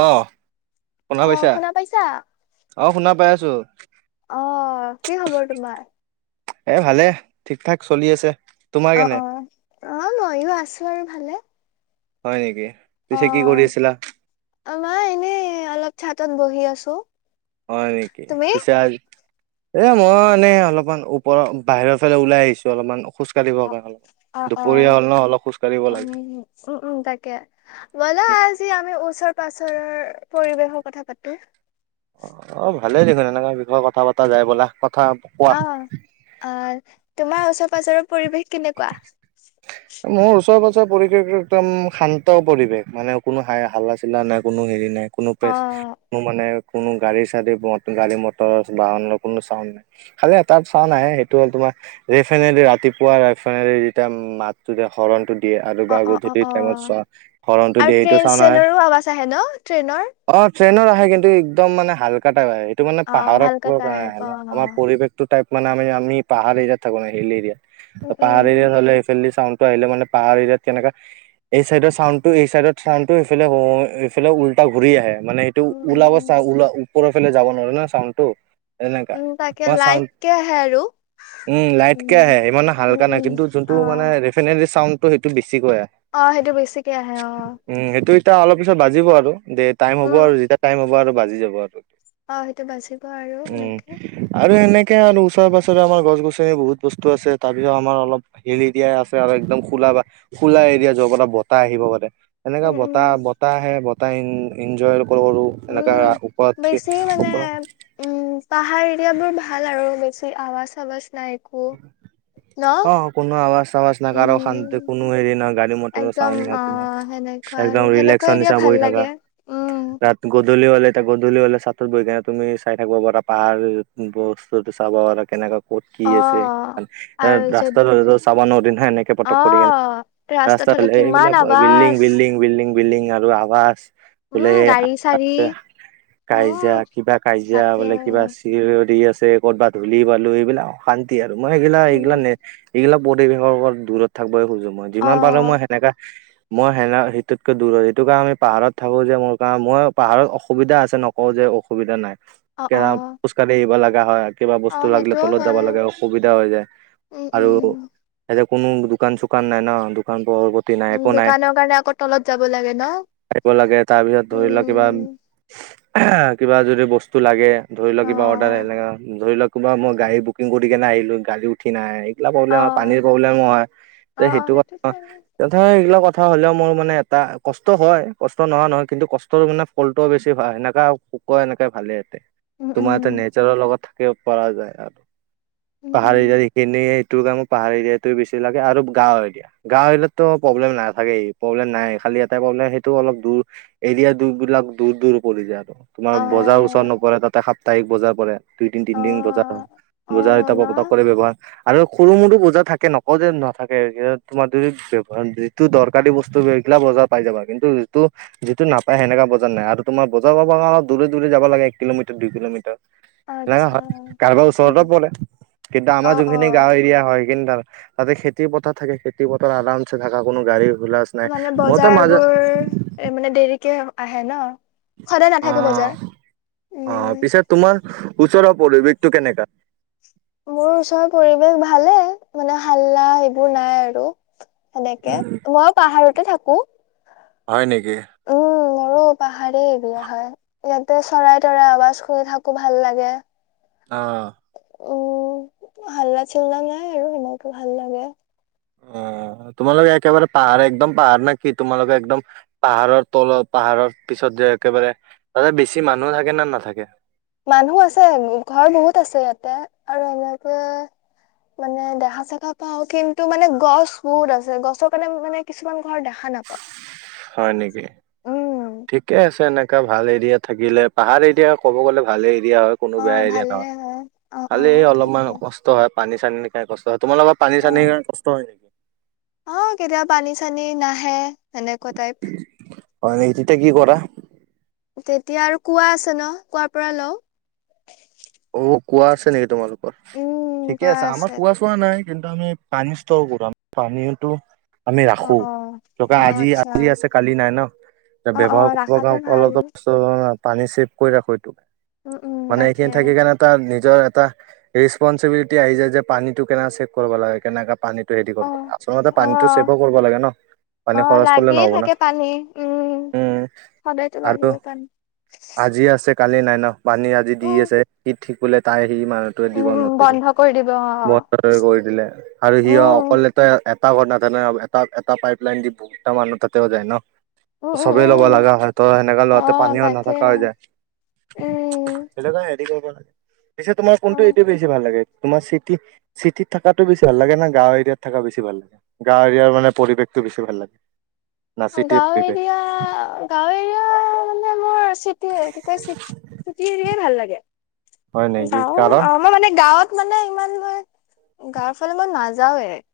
আহ। আহ শুনা পাইছা? আহ শুনা পাই আছো। অ কি খবৰ তোমাৰ? এ ভালে ঠিক ঠাক চলি আছে। তোমাৰ অ কেনে অ অ ময়ো আছো আৰু ভালে। হয় নেকি পিছে কি কৰি আছিলা? অ মা এনেই অলপ চাতত বহি আছো। অ নেকি হয় নেকি তুমি? পিছে এ মই মানে অলপমান ওপৰ বাহিৰৰ ফালে ওলাই আহিছো অলপমান খোজ - দুপৰীয়া হ'ল ন অলপ খ- উ উম উম তাকে ব'লা আজি আমি ওচৰ পাজৰৰ। পৰিৱেশৰ কথা পাতো। অ অ ভালে দেখোন এনেকা বিষয়ে কথা পতা যাই ব'লা। কথা কোৱা অ আহ তোমাৰ ওচৰ পাজৰৰ পৰিৱেশ কেনেকুৱা? মোৰ ওচৰ পাজৰে। পৰিৱেশটো একদম শান্ত পৰিৱেশ মানে কোনো হাই হালা চিলা নাই কোনো হেৰি নাই। কোনো অ প্ৰেৰ মানে কোনো গাড়ী চাড়ী গাড়ী মটৰ বাহনৰ কোনো চাউড নাই খালি এটাত চাউড আহে সেইটো হ'ল তোমাৰ। যে সেনেকে ৰাতিপুৱা ফেনে যেতিয়া মাতো হৰণ। দিয়ে আৰু অ বা অ অ গধূলি অ টাইমত চোৱা হলনটো আৰু দিয়ে সেইটো ট্ৰেইন চাও নাহাই চেইনৰো আৱাজ আহে ন ট্ৰেইনৰ অ। ট্ৰেইনত আহে কিন্তু একদম মানে হাল্কা টাইপ আহে সেইটো মানে অ পাহাৰত হালকা কাৰণে টাইপ আহে অ আমাৰ পৰিৱেশটো টাইপ। মানে আমি আমি পাহাৰ এৰিয়াত থাকো নাই হিল এৰিয়াত উম উম পাহাৰ এৰিয়াত হ'লে সফাল। আহে মানে পাহাৰ এৰিয়াত কেনেকা এই চাইডৰ ছাউণ্ডটো এই ছাউণ্ড ইফফালে উল। টা ঘূৰি আহে মানে সেইটো উম উম ওলাব উম চা ওল ওপৰৰ ফালে যাব নোৱাৰে ন চাউড টো এনেকা। উম তাকে তোমাৰ চাউণ্ড লাইটকে আহে আৰু। উম লাইটকে আহে ইমানে উম হাল্কা নাই উম কিন্তু যোনটো অ মানে দেফিত্নেটলি ছাউণ্ডটো সেইটো। ক অ সেইটো বেছিকে আহে অ উম সেইটো। তেতিয়া অলপ পিছত বাজিব আৰু দে টাইম হ'ব উম আৰু যেতিয়া টাইম হ'ব আৰু বাজি যাব আৰু। অ সেইটো বাাজিব আৰু সেনেকে। তাকে আৰু ওচৰে পাছৰে আমাৰ গছ গছনি বহুত বস্তু আছে তাৰ পিছত আমাৰ অল হেলি দিয়াই আছে। একদম খোলা বা খোলা এৰিয়া যোৱাৰ পৰা বতাহ আহিব পাৰে এনেকা উম উম বতাহ বতাহ আহে। এনজয়ো এনেকা উম বেছি মানে ওপৰত। উম পাহাৰ এৰিয়াাবোৰ ভাল আৰু বেছি আৱাজ আৱাজ নাই। একো ন অ কোনো আৱাজ। আউজ নাই উম কোনো হেৰি ন গাডী মতৰ একদম ছাউণ্ড নাই অ তোমাৰ সেনেকুৱা আৰু একদমক সেনেকুৱা এৰিয়া হিচ। ভাল লাগে উম। দূলি হলে থাকো দূলি হাললে চাতত বহ কেনে তুমি চাই থাকিব পাৰা পাহাৰ বস্তুটো চাব পাৰা কেনেকে। কি অ আছে আৰু যদি ৰাস্তাত চাব নদ নহয় এনেকে অ পটক কৰি কেনে ৰাস্তাত হলে [unintelligible] কিমান এইবিলাক বিল্ডিং, আৱাজ বিল্ডিং বিল্ডিং বিল্ডিং আৰু আৱাজ। বোলে। উম গাড়ী চাড়ী উম কাজিয়া কিবা কাজিয়া তাকে বোলে কিবা চিঞৰি আছে। কৰ'বাত ধূলি পালো এইবিলাক শান্তি আৰু মই সিগিলা উম এইগিলা ন এইগিলাক পৰিৱেশৰ ওৰত দূৰত থাকিবই খোজো মই, অ যিমান পাৰো মই সেনেকা। মই সেনা সিটোতকে দূৰ হ সেইটো কাৰণ আমি পাহাৰত থাকো যে মোৰ কাৰণ মই পাহাৰত অসুবিধা আছে নকওঁ যে। অসুবিধা নাই অ অ খোজ কাঢ়ি আহিব লগা হয় কিবা অ বস্তু লাগিলে সেইটোও তলত যাব হয় লাগে অসুবিধা হৈ যায়, উম আৰু উম এতে কোনো দোকান চোকান নাই ন দোকান। পোহাৰ প্ৰতি নাই উম, একো দোকানৰ কাৰণে আকৌ তলত যাব লাগে ন'? থাকিব লাগে। তাৰপিছত ধৰি লওক কিবা উম কিবা যদি বস্তু লাগে, ধৰি অ লওক কিবা অৰ্ডাৰ এনেকা, ধৰি লওক কিবা মই গাড়ী বুক্‌ কিং কৰিকেনে আহিলো। গাড়ী উঠি নাহে সি খিলা অ প্ৰব্লেম হ'য়, পানীৰ প্ৰব্লেমো হ'য়, অ অ এ সেইটো সেইটোতো আঁ লাগে। সদাই এইবিলাকত কথা হ'লেও মোৰ মানে এটা কষ্ট হ'য়। কষ্ট নহোৱা নহয় কিন্তু কষ্টৰ মানে ফলটোও বেছি ভা সেনেকা শুক্ৰ এনেকে ভালেই আছে। উম তোমাৰ উম হেঁতে নেজৰৰ লগত থাকিব পৰা যায় আৰু উম উম পাহাৰী গড়ীখিনিত্‌ টো কামো পাহাৰী এৰিয়াতটো বেছি লাগে আৰু গাঁও এৰিয়া, গাওঁ এৰিয়াতটো প্ৰব্লেম নাথাকেই, প্ৰব্লেম নাই। খালি এটাই পব্লেম সেইটো অলপ দূৰ, এৰিয়া দূৰ বিলাক, দূৰ দূৰ পৰি যায়। তোমাৰ অ বজাৰ ওচৰত নপৰে, তাতে সাপ্তাহিক বজাৰ পৰে। দুইদিন, অ তিনদিন বজাৰ হ্‌ অ বজাৰ এটা ন কতক্‌ কৰি ব্যৱহাৰ আৰু সৰু -মৰো বজাৰ থাকে, নকওঁ যে নাথাকে। এতিয়া তোমাৰ দৈনিক ব্যৱহাৰ, যিটো দৰকাৰী বস্তু ৰেগুলাৰ বজাৰ পাই যাবাগে। কিন্তু যিটো, যিটো নাপায় সেনেকা বজাৰ নাই আৰু তোমাৰ বজাৰ পাবৰ কাৰণে দূৰে দূৰে যাব্‌ লাগে এককিলোমিটাৰ, দুইকিলোমিটাৰ লাগা আচ্ছা হ'য়। কাৰোবাৰ উম ওচৰতে উম পৰে কিন্তু অ আমাৰ অ যোনখিনি গাওঁ এৰিয়া হ'য়, সেইখিনি থাক্‌ তাতে খেতি পথাৰ থাকে। খেতি পথাৰ আৰাম ছে থাকা কোনো গাড়ী হুলাচ নাই মানে মইতো মাজত বজাৰবোৰ, এ মানে দেৰিকে আহে ন'? সদায় নাথাকে বজাৰ অঁ, অঁ উম পিছে তোমাৰ ওচৰৰ পৰিৱেশটো কেনেকা? মোৰ ওচৰ পৰিৱেশ ভালেই, মানে ' হাল্লা 'এইবোৰ নাই আৰু- সেনেকে। মই পাহাৰতে থাকো। হ'য়, নেকি? উম মোৰো পাহাৰে এৰিয়া হ'য়। ইয়াতে চৰাই- তৰাই আৱাজ কৰি থাকে ভাল লাগে। অঁ। অওঁ, হাল্লা- চাল্লা নাই আৰু সেনেকে ভাল লাগে। অ তোমালোকে একেবাৰে পাহাৰ, একদম পাহাৰ নে কি? তোমালোকে একদম, পাহাৰৰ তলত পাহাৰৰ পিছত যে একেবাৰে। তাতে বেছি মানুহ থাকে না নাথাকে? মানুহ আছে। ঘৰ বহুত আছে ইয়াতে আৰু এনেকে মানে দেখা- চেকা পাওঁ কিন্তু মানে গছ বহুত আছে। গছৰ কাৰণে আমি মানে, কিছুমান ঘৰ দেখা নাই পোৱা। হ'য়, নেকি? ঠিকে আছে এনেকা ভাল এৰিয়া থাকিলে। পাহাৰ এৰিয়া ক'ব গ'লে ভালই এৰিয়া হ'য়। কোনো অ বেয়া এৰিয়া ভালে নহয়। হয় অ অ খালি এই অলপমান তাকে কষ্ট হ'য়, পানী -চানী কাৰনে কষ্ট হ'য়। তোমালোকৰ পানী -চানীৰ কাৰণে কষ্ট হ'য় নাই? অঁ, কেতিয়াবা পানী -চানী নাহে, এনেকুৱা টাইপ হ'য় নেকি? তেতিয়া কি কৰা? তেতিয়া আৰু কোৱা আছে ন' কোৱা পৰা লওঁ। [unintelligible] অ কোৱা আছে নেকি তোমালোকৰ? উম ঠিকে কোৱা আছে, আমাৰ কোৱা চোৱা নাই। কিন্তু আমি পানী ষ্টৰ কৰো। আমি পানীয়েটো [unintelligible] আমি অ ৰাখো। অ টকা অ আজি, আচ্ছা আজি আছে কালি নাই ন'। [unintelligible] এ অ অ ব্যৱহাৰ কৰিব ৰাখাটোৱে ভাল [unintelligible] পানী চেভ কৰি ৰাখো এইটো। উম উম মানে, তাকে এতিয়া থাকিকেনে তাত নিজ্‌ [unintelligible] নিজৰ এটা, ৰেষ্পঞ্চিবিলিটি আহি যায় যে পানীটো কেনকা চেভ কৰিব লাগে, কেনকা পানীত অ [unintelligible] [unintelligible] আচলতে অ পানীটো চেভো কৰিব লাগে ন'। পানী অ খৰচ কৰিলে লাগিয়ে নহব না। থাকে [unintelligible] পানী উম সদায়তো আৰু লাগিব পানী আজি আছে কালি নাই ন'। পানী আজি দি উম আছে, কি ঠিক বোলে তাই সি মানুহটোৱে দিব ন' উম তেতিয়া বন্ধ কৰি দিব অ মই বহি দিলে আৰু সি উম অকলেটো এ এত্‌ [unintelligible] এটা বনাওতে না। এটা, এটা পাইপ লাইন দি দুটা মানুহ তাতে হৈ যায় ন'। উম [unintelligible] উম চবেই ল'ব উম লগা হয় ত' সেনেকা অ লোওতে পানীও তাকে নাথাকা হৈ যায়। [unintelligible] [unintelligible] উম সেইটোকাৰণে ৰেদি কৰিব লাগে পিছে তোমাৰ অ কোনটো এৰিয়াত বেছি ভাল লাগে তোৰ চিটি-চিটিত থকাটো বেছি ভাল লাগে গাঁৱৰ এৰিয়াত থকা বেছি [unintelligible] [unintelligible] ভাল লাগে গাঁৱৰৰ এৰিয়াৰ মানে পৰিৱেশটো বেছি ভাল লাগে [unintelligible] না চিটিৰ গাঁও পৰিৱেশ এৰিয়া গাঁও এৰিয়া [unintelligible] চিটি তেতি চিটি এৰিয়ে ভাল লাগে হয় নেকি গাওঁ কাৰণ আমাৰ মানে গাঁৱত [unintelligible] মানে ইমান মই গাঁৱৰ ফালে মই নাযাওঁৱেই [unintelligible]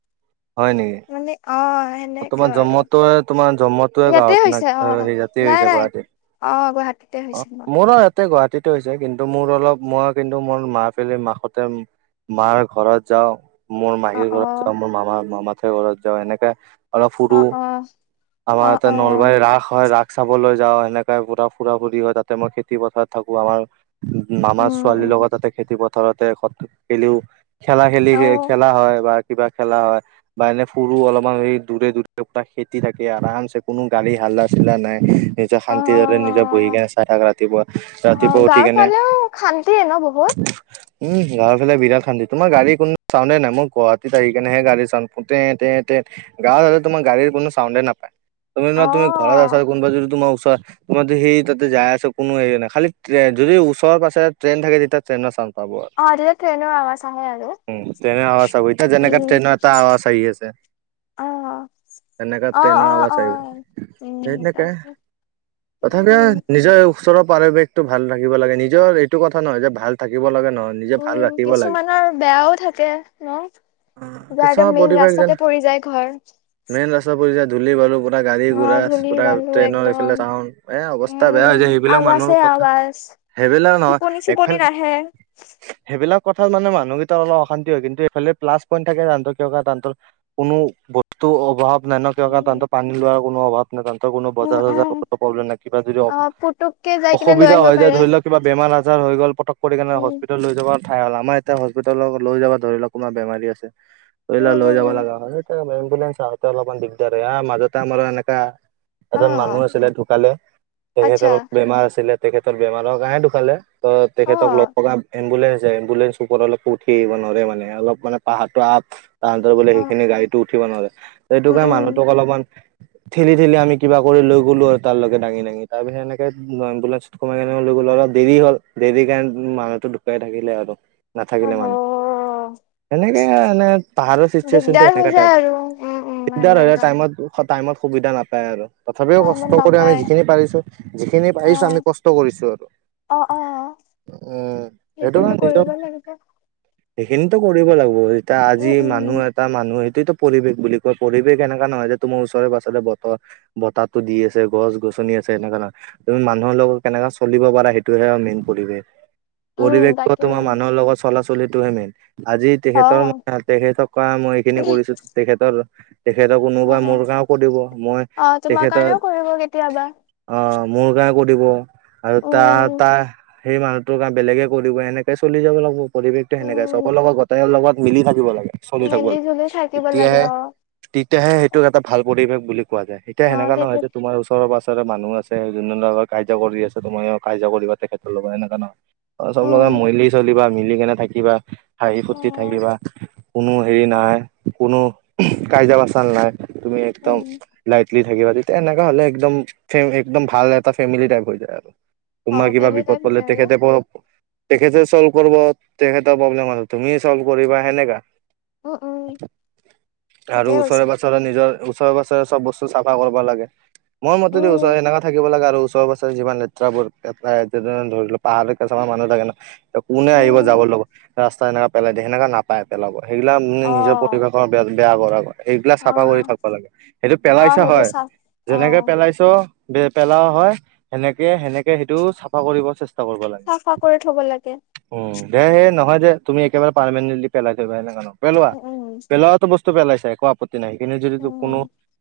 মানে অ [unintelligible] অ তোমাৰ আৰু জন্মটোৱে তোমাৰ [unintelligible] জন্মতোৱেই ইয়াতে গাঁৱত হৈছে অ ন সেই জাতি নাই হৈছে নাই গুৱাহাটী [unintelligible] অ গুৱাহাটীতে অ হৈছে মোৰ গুৱাহাটীত হৈছে কিন্তু মোৰ অলপ মই কিন্তু মোৰ মা পীৰ মাহতে [unintelligible] মাৰ ঘৰত যাওঁ মোৰ অ মাহীৰ অ ঘৰত যাওঁ মোৰ মামা মামাহঁতৰ ঘৰত যাওঁ এনেকে [unintelligible] অলপ অ সুৰু অ আমাৰ অ ইয়াতে অ নলবাৰীৰ ৰাস হয় ৰাস [unintelligible] চাবলৈ যাওঁ সেনেকা পুৰা ফুৰা ফুৰি হয় তাতে মই খেতি পথাৰত থাকো আমাৰ [unintelligible] মামাৰ উম ছোৱালীৰ উম লগত তাতে খেতি পথাৰতে গলেও [unintelligible] খেলা খেলি অ খেলা হয় বা কিবা খেলা হয় বা এনে ফুৰো অলপমান হে [unintelligible] দূৰে-দূৰে পুৰা খেতি থাকে আৰামছে কোনো গাড়ী হাল্লা-চিল্লা নাই [unintelligible] নিজৰ অ শান্তিৰ অ দৰে নিজৰ বহি কেনে চাই থাক অ ৰাতিপুৱা-ৰাতিপুৱা উঠি গাঁৱৰ কেনে ফালেও [unintelligible] [unintelligible] ন বহুত উম গাঁৱৰফালে বিৰাট সান্দি তোমাৰ গাড়ী কোনো চাওঁনে নাই মই গুৱাহাটীত আহি কেনেহে গাড়ী চাওঁতে [unintelligible] গাঁৱত হলে তোমাৰ কোনো চাউণ্ডে নাপায় অ তুমি-তুমি ঘৰত আছা কোনোবা যদি তোমাৰ [unintelligible] তোমাৰ সি তাতে যাই আছ কোনো হেৰি নাই খাল যদি ওচৰৰ পাছ ট্ৰেইন থাকে তেতিয়া ট্ৰেইনৰ চাওঁ [unintelligible] অ একেন চহাৰ আ আৰু [unintelligible] ট্ৰেইনে আৱাচ হত যেনেকে উম ট্ৰেইনৰ এটা আৱাচ আহি আছে [unintelligible] অ তেনেকা অ ট্ৰেইনৰ অ আৱাজ অ আহ সেই উম তেনেকা তাকে [unintelligible] তথাপিও উম নিজৰ ওচৰত [unintelligible] পৰিৱেশটো ভাল থাকিব লাগে নিজৰ এইটো কথা নহয় যে ভাল থাকিব লাগে নহয় [unintelligible] উম ৰাখিব লাগে। কিছুমানৰ বেয়াও থাকে ন অ [unintelligible] যাৰ কিছুমান একদম মেইন পৰিৱেশ যেন ৰাস্তাতে পৰি যায় [unintelligible] মেইন ৰাস্তা পৰি যায় ধূলি বালুবোৰ [unintelligible] গাড়ী অ ঘোৰা ধূলি পোৰা বালু ট্ৰেইনৰ একদম এইফালে চাউ এ অৱস্থা বেয়া উম হৈ যায় সেইবিলাক আৱাজে মানুহৰ কথা [unintelligible] আৱাজ সেইবিলাক টোপনি নহয় চোপনি একফালে নাহে সেইবিলাক [unintelligible] কথা মানে মানুহকেইটা অলপ অশান্তি হয় কিন্তু এইফালে প্লাছ পইণ্ট থাকে তাহাতৰ কিয় তাহাতৰ কোনো [unintelligible] বস্তু অভাৱ নাই ন কিয়ণো উম তাহত পানী লোৱাৰ কোনো অভাৱ [unintelligible] [unintelligible] তন্তৰ কোনো উম বজাৰ উম চজাৰ প্ৰব্লেম নাই কিবা যদি অ [unintelligible] পুতুককে যাই কিনে লৈ অসুবিধা আহিব হয় যায় পাৰে ধৰি লওক কিবা বেমাৰ-আজাৰ হৈ গল [unintelligible] পটক কৰিনে উম হস্পিটেল লৈ যাব ঠাই হ'ল আমাৰ এতিয়া হস্পিটেলত লৈ যাব ধৰি লওক কোনা বেমী আছে [unintelligible] পল উম লৈ উম যাব উম লাগা ন এম্বুুলেস আহোতে অলপ দিগদাৰ হয় মাজতে আমাৰ এনেকা। অ এজন মানুহ আছিলে ঢুকালে আচ্ছা তেখেতৰ বেমাৰ আছিলে। তেখেতৰ বেমাৰ হ কাৰণে ধুকালে ত অ তেখেতক লগক এম্বুলেঞ্চ এম্বুলেন্স ওপৰত অলপ উঠিব নোৱাৰে মানে অলপ মানে পাহাৰটো আপাহ বোলে অ সেইখিনি গাড়ী - উঠিব নোৱাৰে সেইটো উম কাৰণে উম মানুহটোক অলপমান। ঠেলি-ঠেলি আমি কিবা কৰি লৈ গলো আৰু তাৰ লগে দাঙি-দাঙি তাৰ পিছত এনেকে এম্বুলেঞ্চত কমাই কেনে লৈ ত দেৰি হ'ল দেৰি কাৰণে মানুহটো ঢুকাই থাকিলে আৰু নাথাকিলে অহ মানুহ সেনেকে এ পাহাৰৰ চিটুৱেচনটো দিগদাৰ হৈ যায় আৰু উম উম দিগদাৰ হ সেনেকা টাইমত টাইমত সুবিধা নাপায় আৰু তথাপিও কষ্ট টাইমত কৰি আমি নাপায় যিখিনি পাৰিছো যিখিনি অ পাৰিছো আমি কষ্ট কৰিছো আৰু অ অ উম সেইটো সেইখিনিতো কাৰ চ। কৰিব লাগিব সেইখিনিতো কৰিব লাগিব যেতিয়া আজি উম মানুহ উম এটা মানুহ। প্ৰতিটো পৰিবেশ বুলি কয় পৰিবেশ এনেকা নহয় যে তোমাৰ ওচৰে পাৰে বতৰ বতাহো দি আছে গছ-গছ। আচনি আছে এনেকা তুমি মানুহৰ লগত কেনেককাে চলিব পাৰা সেইটোহে মেইন পৰিৱেশ। উম পৰিৱেশটো তাকে তোমাৰ মানুহৰ লগত চলাচলিটোহে মেইন। আজি অ তেখেতৰ ম তেখেতক কা মই এইখিনি কৰিছো। তেখেতৰ তেখেতৰ অ কোনোবা মোৰ কাম কৰিব মই অ তোমাৰ তেখেতৰ। কাৰণেও কৰিব কেতিয়াবা অ মোৰ গা। কৰিব আৰু তাৰ উম তাৰ সেই মানুহটোৰ কাম বেলেগে কৰি দিব এনেকে চলি যাব লাগিব। পৰিৱেশটো সেনেকাই উম চবৰে লগত গোটে লগত মিলি থাকিব লাগে চলি থাকিব মিলি জুলি লাগে। থাকিব লাগে তেতিয়াহে অ তেতিয়াহে সেইটোক এটা ভাল পৰিবেশ বুলি কোৱা যায় এতিয়া অ সেনেকা নহয় তেতিয়া যে তোমাৰ ওচৰৰ পা। জৰে মানুহ আছে যোনজনৰ লগত কাৰ্য কৰি আছে তুমিও কাৰ্য কৰিবা তেখেতৰ লগত এনেকা নহয় চব উম লগত মলি চলিবা, মিলি কেনে থাকিবা, হাঁহি ফূৰ্তি উম থাকিবা কোনো হেৰি নাই। কোনো কাইজা পাচাল নাই তুমি একদম উম লাইটলি। থাকিবা তেতিয়া এনেকা হলে একদম একদম ভাল এটা ফেমিলি টাইপ হৈ যায় আৰু। তোমাৰ কিবা সহকালি বিপদ টাইপ পলে হৈছে আৰু তেখেত পৰাও। তেখেতে চল্ভ কৰিব তেখেতৰ প্ৰব্লেমত তুমি চল্ভ কৰিবা সেনেকা উম উম আৰু ঠিকেই ওচৰে কৈছা পাজৰে নিজৰ ওচৰে পাছৰে চব বস্তু চাফা কৰিব লাগে মই মতেতো ওচৰ উম সেনেকা থাকিব লাগে আৰু ওচৰে পাজৰে যিমান লেটেৰাবস্তু ধৰিলো পাহাৰৰ কেছুমান মানুহ থাকে ন কোনে আহিব উম য ৰাস্তা এনেকা পেলাই দিয়ে সেনেকা নাপাই পেলাব সেইগিলা অ নিজৰ পৰিৱেশৰ বেয়া কৰা হয়। এইবিলাক অ চাফা কৰি থাকব লাগে সেইটো অ পেলাইছা সেইবোৰ হয় চাফ অ যেনেকে পেলাইছ। পেলাও হয় সেনেকে সেনেকে সেইটো চাফা কৰিব চেষ্টা। কৰিব লাগে। চাফা কৰি থব লাগে উম। দে হে নহয় দে তুমি একেবাৰে পাৰেণ্টলি পেলাই থবা সেনেকা নহয় পেলোৱা উম উম পেলোৱাতো বস্তু। পেলাইছা একো আপত্তি নাই কিন্তু যদি কো উম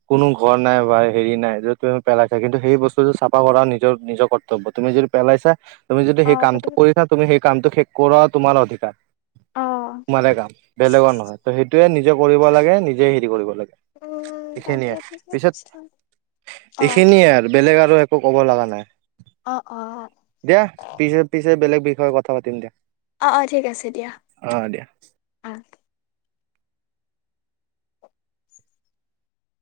কোনো। ঘৰ নাই বা হেৰি নাই যদি তুমি পেলাইছা কিন্তু সেই বস্তুটো চাফা কৰা নিজৰ নিজৰ কৰ্তব্য তুমি যদি পেলাই। ছা তুমি যদি অ সেই তাতে কামটো কৰিছা তুমি সেই কামটো শেষ কৰা তোমাৰ অধিকাৰ। অ তোমাৰে কাম বেলেগৰ নহয়। সেতোৱে নিজে কৰিব লাগে নিজে হেৰি কৰিব লাগে উম এইখিনিয়ে তাকে ঠিকে পিছত। কৈছা অ এইখিনিয়ে আৰু। বেলেগ আৰু একো ক'ব লগা নাই অ অ দিয়া পিছে পিছে বেলেগ। বিষয়ে কথা পাতিম দিয়া। অ অ ঠিক আছে দিয়া অ দিয়া অ।